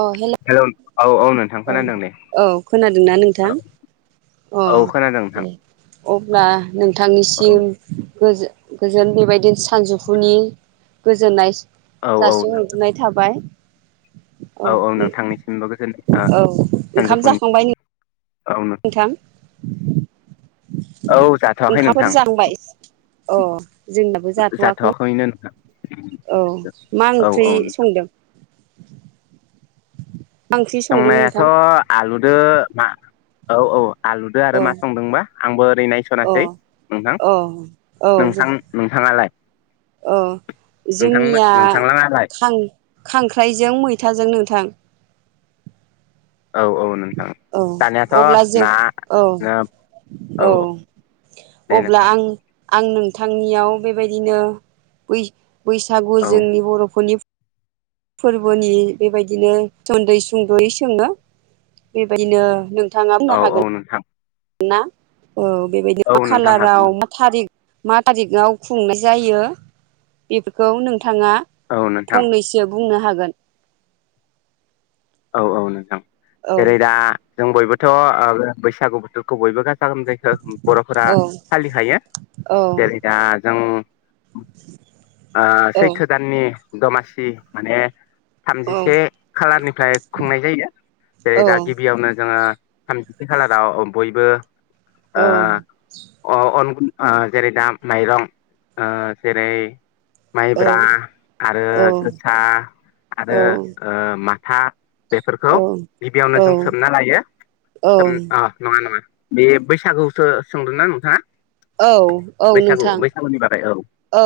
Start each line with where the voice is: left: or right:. right: अ hello
left: hello औ नोंथां
right: औ
left: खोनादों दे
right: औ खोनादोंना
left: औ
right: नोंथां। अ
left: औ खोनादों नोंथां
right: दे अब्ला
left: औ
right: नोंथांनिसिम गोजो गोजोन बेबायदिनो सानजौफुनि गोजोननाय
left: औ औ
right: जासि हरग्रोनाय थाबाय।
left: औ औ नोंथांनिसिमबो गोजोन ओ
right: औ ओंखाम जाखांबाय नों
left: आवनो जाथ'वाखै
right: ओंखामफोर
left: नोंथां
right: जांखांबाय अ जोंनाबो जाथ'वाखै
left: जाथ'वाखैनो नोंथां
right: औ मा
left: औ
right: ओंख्रि
left: औ नोंथां
right: संदों मा ओंख्रि संदों
left: संनायाथ'
right: नोंथां
left: आलुदो ना औ औ आलुदो
right: औ
left: आरो मा संदोंबा आंबो ओरै
right: अ
left: नायस'नासै नोंथां।
right: अ औ
left: नोंथां नोंथाङालाय
right: औ
left: नोंथां
right: जोंनिया
left: नोंथांलाङालाय
right: खांख्राइजों मैथाजों नोंथां
left: औ औ नों
right: औ अब्ला जों औ औ
left: दे
right: अब्ला
left: नोंथां
right: आं आं नोंथांनियाव बेबायदिनो बैसागु
left: औ
right: जोंनि बर'फोरनि फोरबोनि बेबायदिनो सुंद' सुंद'यै सोङो बेबायदिनो नों
left: औ औ नोंथां।
right: ना औ बेबायदि
left: औ नोंथां
right: खालाराव
left: हागोन
right: थारिख मा थारिखाव खुंनाय जायो बेफोरखौ नों नोंथाङा
left: औ नोंथां
right: फंनैसो बुंनो हागोन?
left: औ औ नोंथां
right: औ
left: जेरै दा जों बयबोथ' बैसागु बोथोरखौ बयबो गासै जायखौ बर'फोरा
right: औ
left: फालिखायो जेरै दा जों
right: औ
left: सैथो दाननि दमासि माने
right: औ
left: थामजिसे खालारनिफ्राय खुंनाय जायो जेरै
right: औ
left: दा गिबियावनो जोङो थामजिसे खालाराव बयबो अ
right: औ
left: अन गुन जेरै दा माइरं जेरै माइब्रा आरो जोसा
right: औ
left: आरो माथा बेफोरखौ
right: औ
left: गिबियावनो
right: औ
left: जों सोमना लायो
right: औ
left: नङा नङा। बे बैसागुसो सोंदोंना नोंथाङा।
right: औ औ
left: बैसागु
right: नोंथां।
left: बैसागुनि बागै
right: औ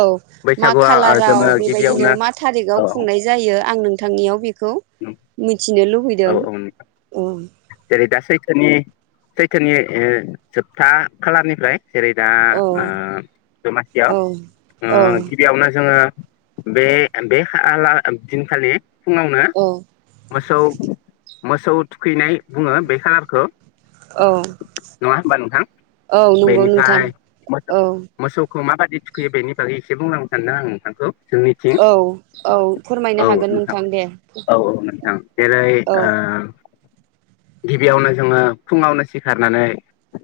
right: मा
left: बैसागुआ ओ
right: खालाराव
left: जोङो
right: बेबायदिनो
left: गिबियावनो
right: मा थारिखाव
left: औ
right: खुंनाय जायो आं नोंथांनियाव बेखौ मिथिनो
left: औ
right: लुबैदों।
left: औ जेरै दा सैथोनि सैथोनि जोबथा खालारनिफ्राय जेरै दा
right: औ
left: दमासियाव
right: औ औ
left: गिबियावनो जोङो। बे बे दिनखालि फुङावनो
right: औ
left: मोसौ मोसौ थुखैनाय बुङो बे खालारखौ
right: औ
left: नङा होनबा नोंथां
right: औ नंगौ नोंथां
left: बेनिफ्राय मोसौ
right: औ
left: मोसौ। मा बायदि थुखैयो बेनि बागै एसे बुंनो खोनथादों आं नोंथांखौ। जों मिथिं
right: औ औ फोरमायनो
left: औ
right: हागोन
left: नोंथां
right: दे
left: औ औ नोंथां। जेरै
right: औ
left: गिबियावनो जोङो फुङावनो सिखारनानै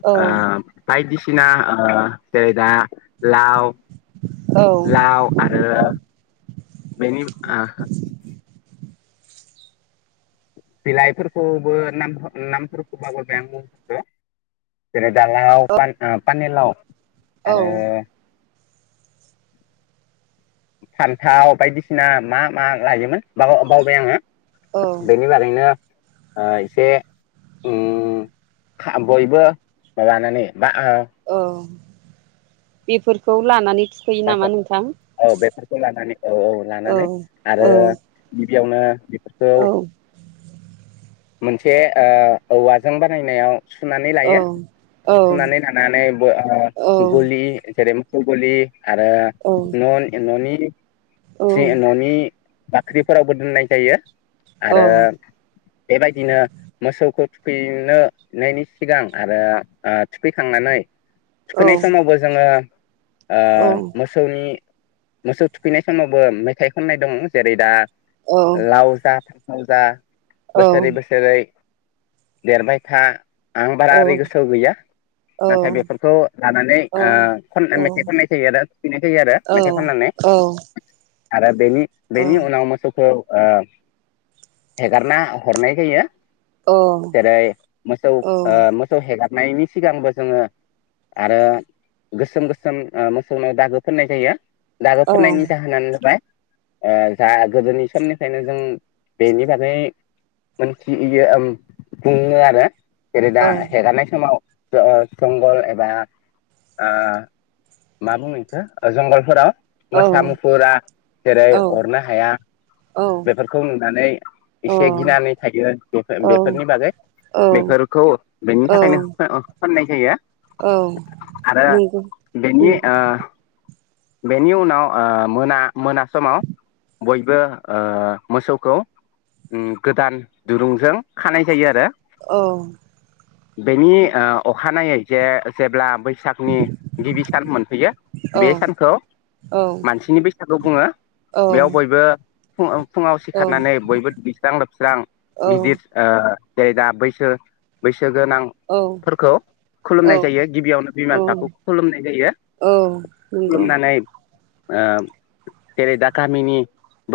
right: औ
left: ओ बायदिसिना ओ जेरै- दा लाव लाव आरो बेनि ओ बिलाइफोरखौबो नाम नामफोरखौ बावगारबाय मुंफोरखौ जेरै - [unintelligible] पानि-पानिलाव
right: औ
left: आरो फान्थाव बायदिसिना मा मा लायोमोन बाव-बावबाय आङो।
right: औ
left: बेनि बागैनो ओ एसे उम बयबो लानानै बा ओ
right: बेफोरखौ लानानै थुखैयो नामा नोंथां
left: औ बेफोरखौ लानानै औ औ लानानै आरो
right: औ
left: गिबियावनो बेफोरखौ
right: औ।
left: मोनसे ओ औवाजों बानायनायाव सुनानै लायो
right: औ
left: सुनानै लानानैबो ओ
right: औ
left: गलि जेरै - गलि आरो न न'नि
right: औ औ
left: न'नि बाख्रिफोरावबो दोननाय जायो
right: औ
left: आरो बेबायदिनो मोसौखौ थुखैनो नायनि सिगां आरो थुखैखांनानै थुखैनाय समावबो जोङो ओ मोसौनि मोसौ थुखैनाय समावबो मेथाइ खननाय दङ जेरै- दा लाव जा फान्थाव जा बोसोरै बोसोरै देरबाय था आं बारा ओरै गोसोआव गैया नाथाय बेफोरखौ लानानै ओ खननाय मे थाय खननाय जायो आरो थुखैनाय जायो आरो मेथाइ खननानै आरो बेनि बेनि उनाव मोसौखौ ओ एगारना हरनाय जायो। जेरै- मोसौ ओ मोसौ हेगार नायनि सिगांबो जोङो आरो गोसोम गो सोम मोसौनाव दागो फोननाय जायो दागो फोननायनि जाहोनानो जाबाय ओ जा गोदोनि समनिफ्रायनो जों बेनि बागै मोनथियो बुङो आरो। जेरै- दा हेगारनाय समाव ओ जंगल एबा ओ मा बुङो बिखौ जंगलफोराव मोसा मुफुरा जेरै अरनो हाया बेफोरखौ नुनानै एसे गिनानै थायो बेफोर
right: औ
left: बेफोरनि बागै
right: औ
left: बेफोरखौ बेनि थाखायनो फोन-फोननाय जायो।
right: औ
left: आरो
right: नंगौ। उम
left: बेनि ओ बेनि उनाव ओ मोना मोना समाव बयबो ओ मोसौखौ ओम गोदान दुरुंजों खानाय जायो आरो
right: औ
left: बेनि ओ अखानायै जे जेब्ला बै सागनि गिबि सान मोनफैयो
right: औ
left: बे सानखौ मानसिनि बैसागु बुङो
right: औ
left: बेयाव बयबो फुङाव फुङाव सिखारनानै बयबो दैस्रां लोबस्रां गिदिर आ दे दा बैसो बै सो
right: औ
left: गोनांफोरखौ खुलुमनाय
right: नंगौ
left: जायो गिबियावनो बिमा बिफाखौ खुलुमनाय जायो।
right: औ उम औ
left: खुलुमनानै ओम जेरै- दा गामिनि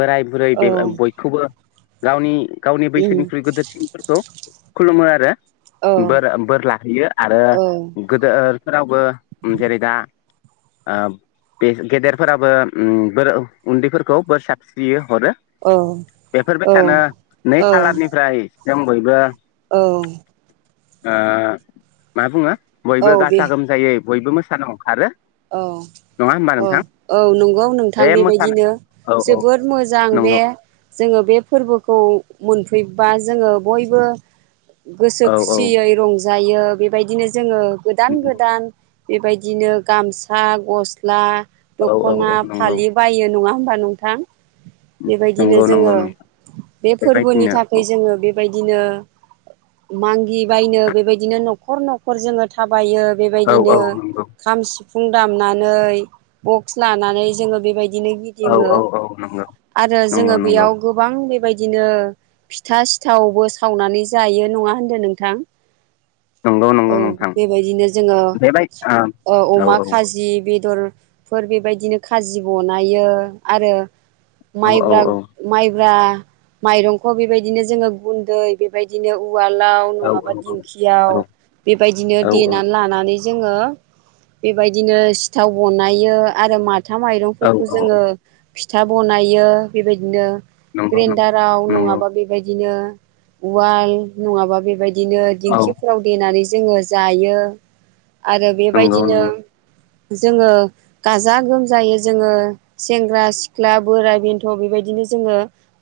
left: बोराय बुरै बे बयखौबो गावनि गावनि बैसोनिख्रुइ गोदोरसिनफोरखौ खुलुमो आरो बोर बोर लाहैयो आरो गोदोरफोरावबो जेरै- दा ओ बे गेदेरफोराबो उम बोर उन्दैफोरखौ बोर सारस्रियो हरो बेफोरबो सानो नै
right: औ
left: खालारनिफ्राय जों बयबो
right: औ औ
left: ओ मा बुङो
right: औ
left: बयबो
right: बे
left: गाजा गोमजायै बयबो मोसानो ओंखारो
right: औ
left: नङा होमबा
right: औ
left: नोंथां
right: औ नंगौ
left: बे
right: नोंथां
left: मोसानो
right: बेबायदिनो
left: औ औ
right: जोबोद मोजां बे
left: नंगौ
right: जोङो बे फोरबोखौ मोनफैबा जोङो बयबो गोसो
left: औ औ
right: खुसियै रंजा जायो बेबायदिनो जोङो गोदान
left: नंगौ
right: गोदान बेबायदिनो गामसा गस्ला
left: औ औ
right: दख'ना
left: औ नंगौ
right: फालि बायो नङा होमबा नोंथां बेबायदिनो
left: नंगौ नंगौ
right: जोङो
left: नोंथां
right: बे फोरबोनि
left: बेबायदिनो
right: थाखाय जोङो बे बेबायदिनो मांगि बायनो बेबायदिनो न'खर न'खर जोङो थाबायो
left: औ
right: बेबायदिनो
left: औ नंगौ
right: खाम सिफुं दामनानै बक्स लानानै जोङो बेबाय बिदिनो
left: औ
right: गिदिङो
left: औ औ नंगौ
right: आरो जोङो
left: नंगौ नंगौ
right: बेयाव गोबां बेबाय बिदिनो फिथा सिथावबो सावनानै जायो नङा होनदों नोंथां
left: नंगौ
right: औ
left: नंगौ नोंथां
right: बेबायदिनो जोङो
left: बेबाय आ
right: ओ
left: औ
right: अमा खाजि बेदरफोर बेबायदिनो खाजि बनायो आरो
left: औ
right: माइब्रा
left: औ औ
right: माइ ब्रा माइरंखौ बेबायदिनो जोङो गुन्दै बेबायदिनो उवालाव
left: औ
right: नङाबा दिखियाव बेबायदि देना
left: औ
right: लानानै जोङो बेबायदिनो सिथाव बनायो आरो मा था
left: औ
right: माइरंफोरखौ
left: औ
right: जोङो फिथा बनायो बेबायदिनो
left: नंगौ नंगौ
right: ग्रेन्डाराव
left: नंगौ
right: नङाबा बेबायदिनो उवाल नङाबा बेबाय दिनो
left: औ
right: दिंखिफोराव देनानै जोङो जायो आरो
left: नंगौ
right: बेबायदिनो
left: नंगौ
right: जोङो गाजा गोमजायो जोङो सेंग्रा सिख्ला बोराय बेन्थ' बेबाय दिनो जोङो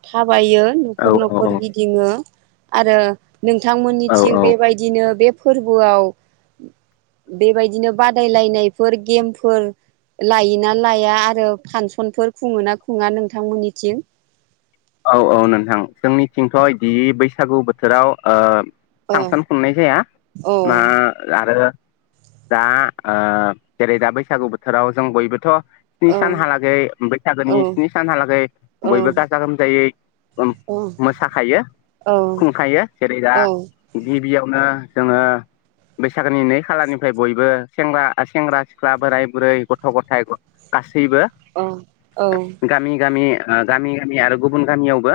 right: थाबायो
left: औ
right: न'खर न'खर गिदिङो आरो नोंथांमोननिथिं
left: औ औ
right: बेबायदिनो बे फोरबोआव बेबायदिनो बाद दायलायनायफोर गेमफोर लायोना लाया आरो फांसनफोर खुङोना खुङा नोंथांमोननिथिं
left: औ औ नोंथां जोंनिथिंथ'इदि बैसागु बोथोराव ओ
right: औ
left: फांसन खुंनाय जाया
right: औ
left: मा आरो दा ओ जेरै दा बैसागु बोथोराव जों बयबोथ' स्नि
right: औ
left: सानहालागै
right: औ
left: बैसागोनि स्नि सानहालागै
right: औ
left: बयबो गाजा गोमजायै
right: औ
left: मोसाखायो
right: औ
left: खुंखायो जेरै
right: औ
left: दा बिदि बियावनो जोङो बैसागोनि नै खालारनिफ्राय बयबो सेंग्रा सेंग्रा सिख्ला बोराय बुरै गथ' गथाय गासैबो
right: औ
left: थैबो गामि गामि गामि गामि आरो गुबुन गामियावबो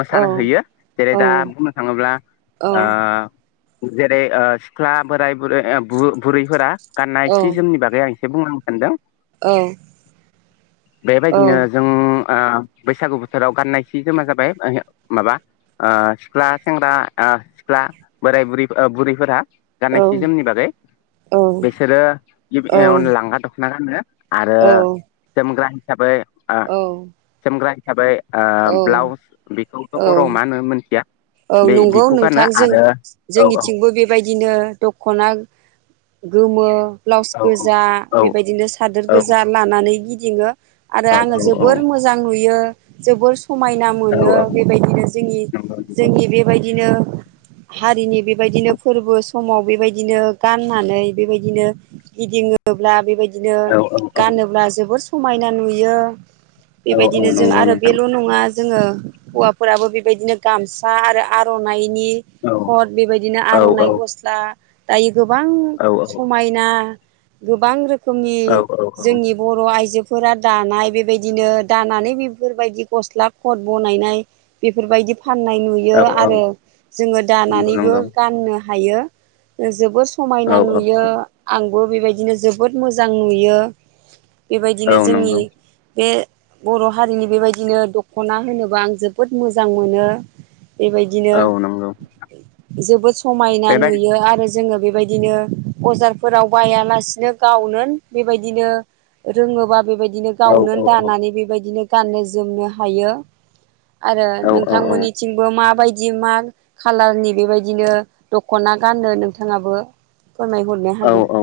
left: मोसानो हैयो जेरै दा बुंनो थाङोब्ला ओ जेरै ओ सिख्ला बोराय बुरै बुरैफोरा गाननाय सि जोमनि बागै आं एसे बुंहाना सानदों
right: औ
left: बेबायदिनो जों ओ बैसागु बो थोराव गाननायस जोमा जाबाय माबा ओ सिख्ला सेंग्रा ओ सिख्ला बोराय बुरै ओ बुरिफोरा गाननाय
right: औ
left: सि जोमनि बागै
right: औ
left: बिसोरो
right: औ
left: लांगा दख'ना गानो आरो जोमग्रा हिसाबै ओ
right: औ
left: जोमग्रा हिसाबै ओ ब्लाउस बेखौथ' बर'आव मा होन मोनथिया
right: औ
left: बे
right: नंगौ
left: बेखौ गानो
right: नोंथां जों
left: आरो औ औ
right: जोंनिथिंबो बेबायदिनो दख'ना गोमो ब्लाउस
left: औ
right: गोजा
left: औ
right: बेबायदिनो सादोर
left: औ
right: गोजा लानानै गिदिङो आरो
left: औ
right: आङो जोबोर मोजां नुयो जोबोर समायना मोनो
left: औ
right: बेबायदिनो जोंनि जोंनि बेबायदिनो हारिनि बेबायदिनो फोरबो समाव बेबायदिनो गाननानै बेबायदिनो गिदिर बुङोब्ला बेबायदिनो
left: औ औ
right: गानोब्ला जोबोर समायना नुयो
left: नंगौ नंगौ औ
right: बेबायदिनो जों
left: नंगौ
right: आरो
left: नोंथां
right: बेल' नङा जोङो हौवाफोराबो बेबायदिनो गाम आरो आर'नाइनि
left: औ
right: खद बेबायदिनो
left: औ
right: आर'नाइ
left: औ
right: गस्ला दायो। गोबां
left: औ
right: समायना गोबां रोखोमनि
left: औ
right: जोंनि बर' आइजो फोरा दानाय बेबायदिनो दानानै बेफोरबायदि गस्ला खद बनायनाय बेफोरबायदि फाननाय
left: औ औ
right: आरो जोङो
left: नंगौ
right: दानानैबो
left: नंगौ
right: गाननो हायो जोबोद स
left: औ
right: समायना नुयो आंबो बेबायदिनो जोबोद मोजां नुयो।
left: औ
right: बेबायदिनो जोंनि
left: नंगौ
right: बे बर' हारिनि बेबायदिनो दख'ना होनोबा आं जोबोद मोजां मोनो। बेबायदिनो
left: औ नंगौ
right: जोबोद समायना
left: बेबाय
right: नुयो आरो। जोङो बेबायदिनो बजारफोराव बायालासिनो गावनो बेबायदिनो रोङोबा बेबायदिनो
left: औ
right: गावनो
left: औ
right: दानानै बेबायदिनो गाननो जोमनो हायो। आरो
left: औ औ
right: नोंथांमोननिथिं माबायदि मा खाालारनि बेबायदिनो दखना गानो नोंथाङाबो फोरमायहरनो
left: औ
right: हागोन
left: औ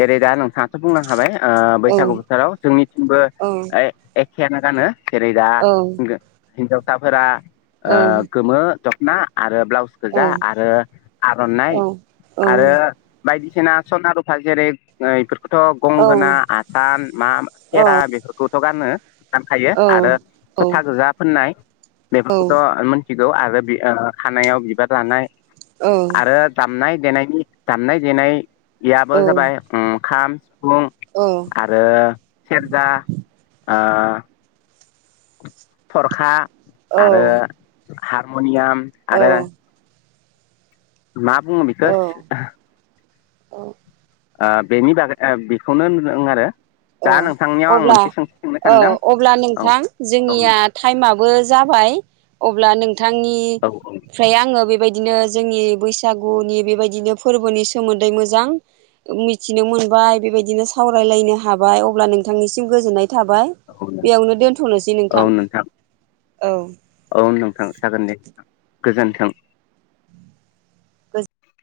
left: जेरै दा नोंथाङाथ' बुंलांखाबाय ओ
right: औ
left: बैसागु बोथोराव जोंनि थिंबो
right: औ
left: एखेयानो गानो जेरै दा
right: औ
left: हिनजावसाफोरा ओ
right: औ
left: गोमो दखना आरो ब्लाउस गोजा
right: औ
left: आरो
right: औ
left: आर'नाइ आरो बायदिसिना सनारुफा जेरै थ' गंगोना आसान मा खेरा बेफोरखौथ' गानो। सानखायो आरो फोथा गोजा फोननाय बेफोरखौथ' मिथिगौ आरो खानायाव बिबार लानाय आरो दामनाय देनायनि दामनाय देनाययाबो जाबाय ओं खाम सिफुं
right: औ
left: आरो सेरजा ओ थरखा आरो हारमनियाम आरो मा बुंङो
right: औ
left: बेखो
right: औ
left: ओ बेनि बागै बेखौनो होनो आरो
right: औ
left: दा नोंथांनियाव आं
right: अब्ला
left: मोनसे सोंथि सोंनो
right: औ
left: सानदों
right: अब्ला
left: औ
right: नोंथां
left: औ
right: जोंनिया टाइमआ बो जाबाय अब्ला
left: औ
right: नोंथांनिफ्राय आङो बेबाय बायदिनो जोंनि बैसागुनि बेबायदिनो फोरबोनि सोमोन्दै मोजां मिथिनो मोनबाय। बाय बेबायदिनो सावरायलायनो हाबाय अब्ला नोंथांनिसिम गोजोननाय थाबाय
left: औ
right: बेयावनो दोनथ'नोसै नोंथां। औ
left: औ नोंथां जागोन दे गोजोन्थों।
right: गोजोन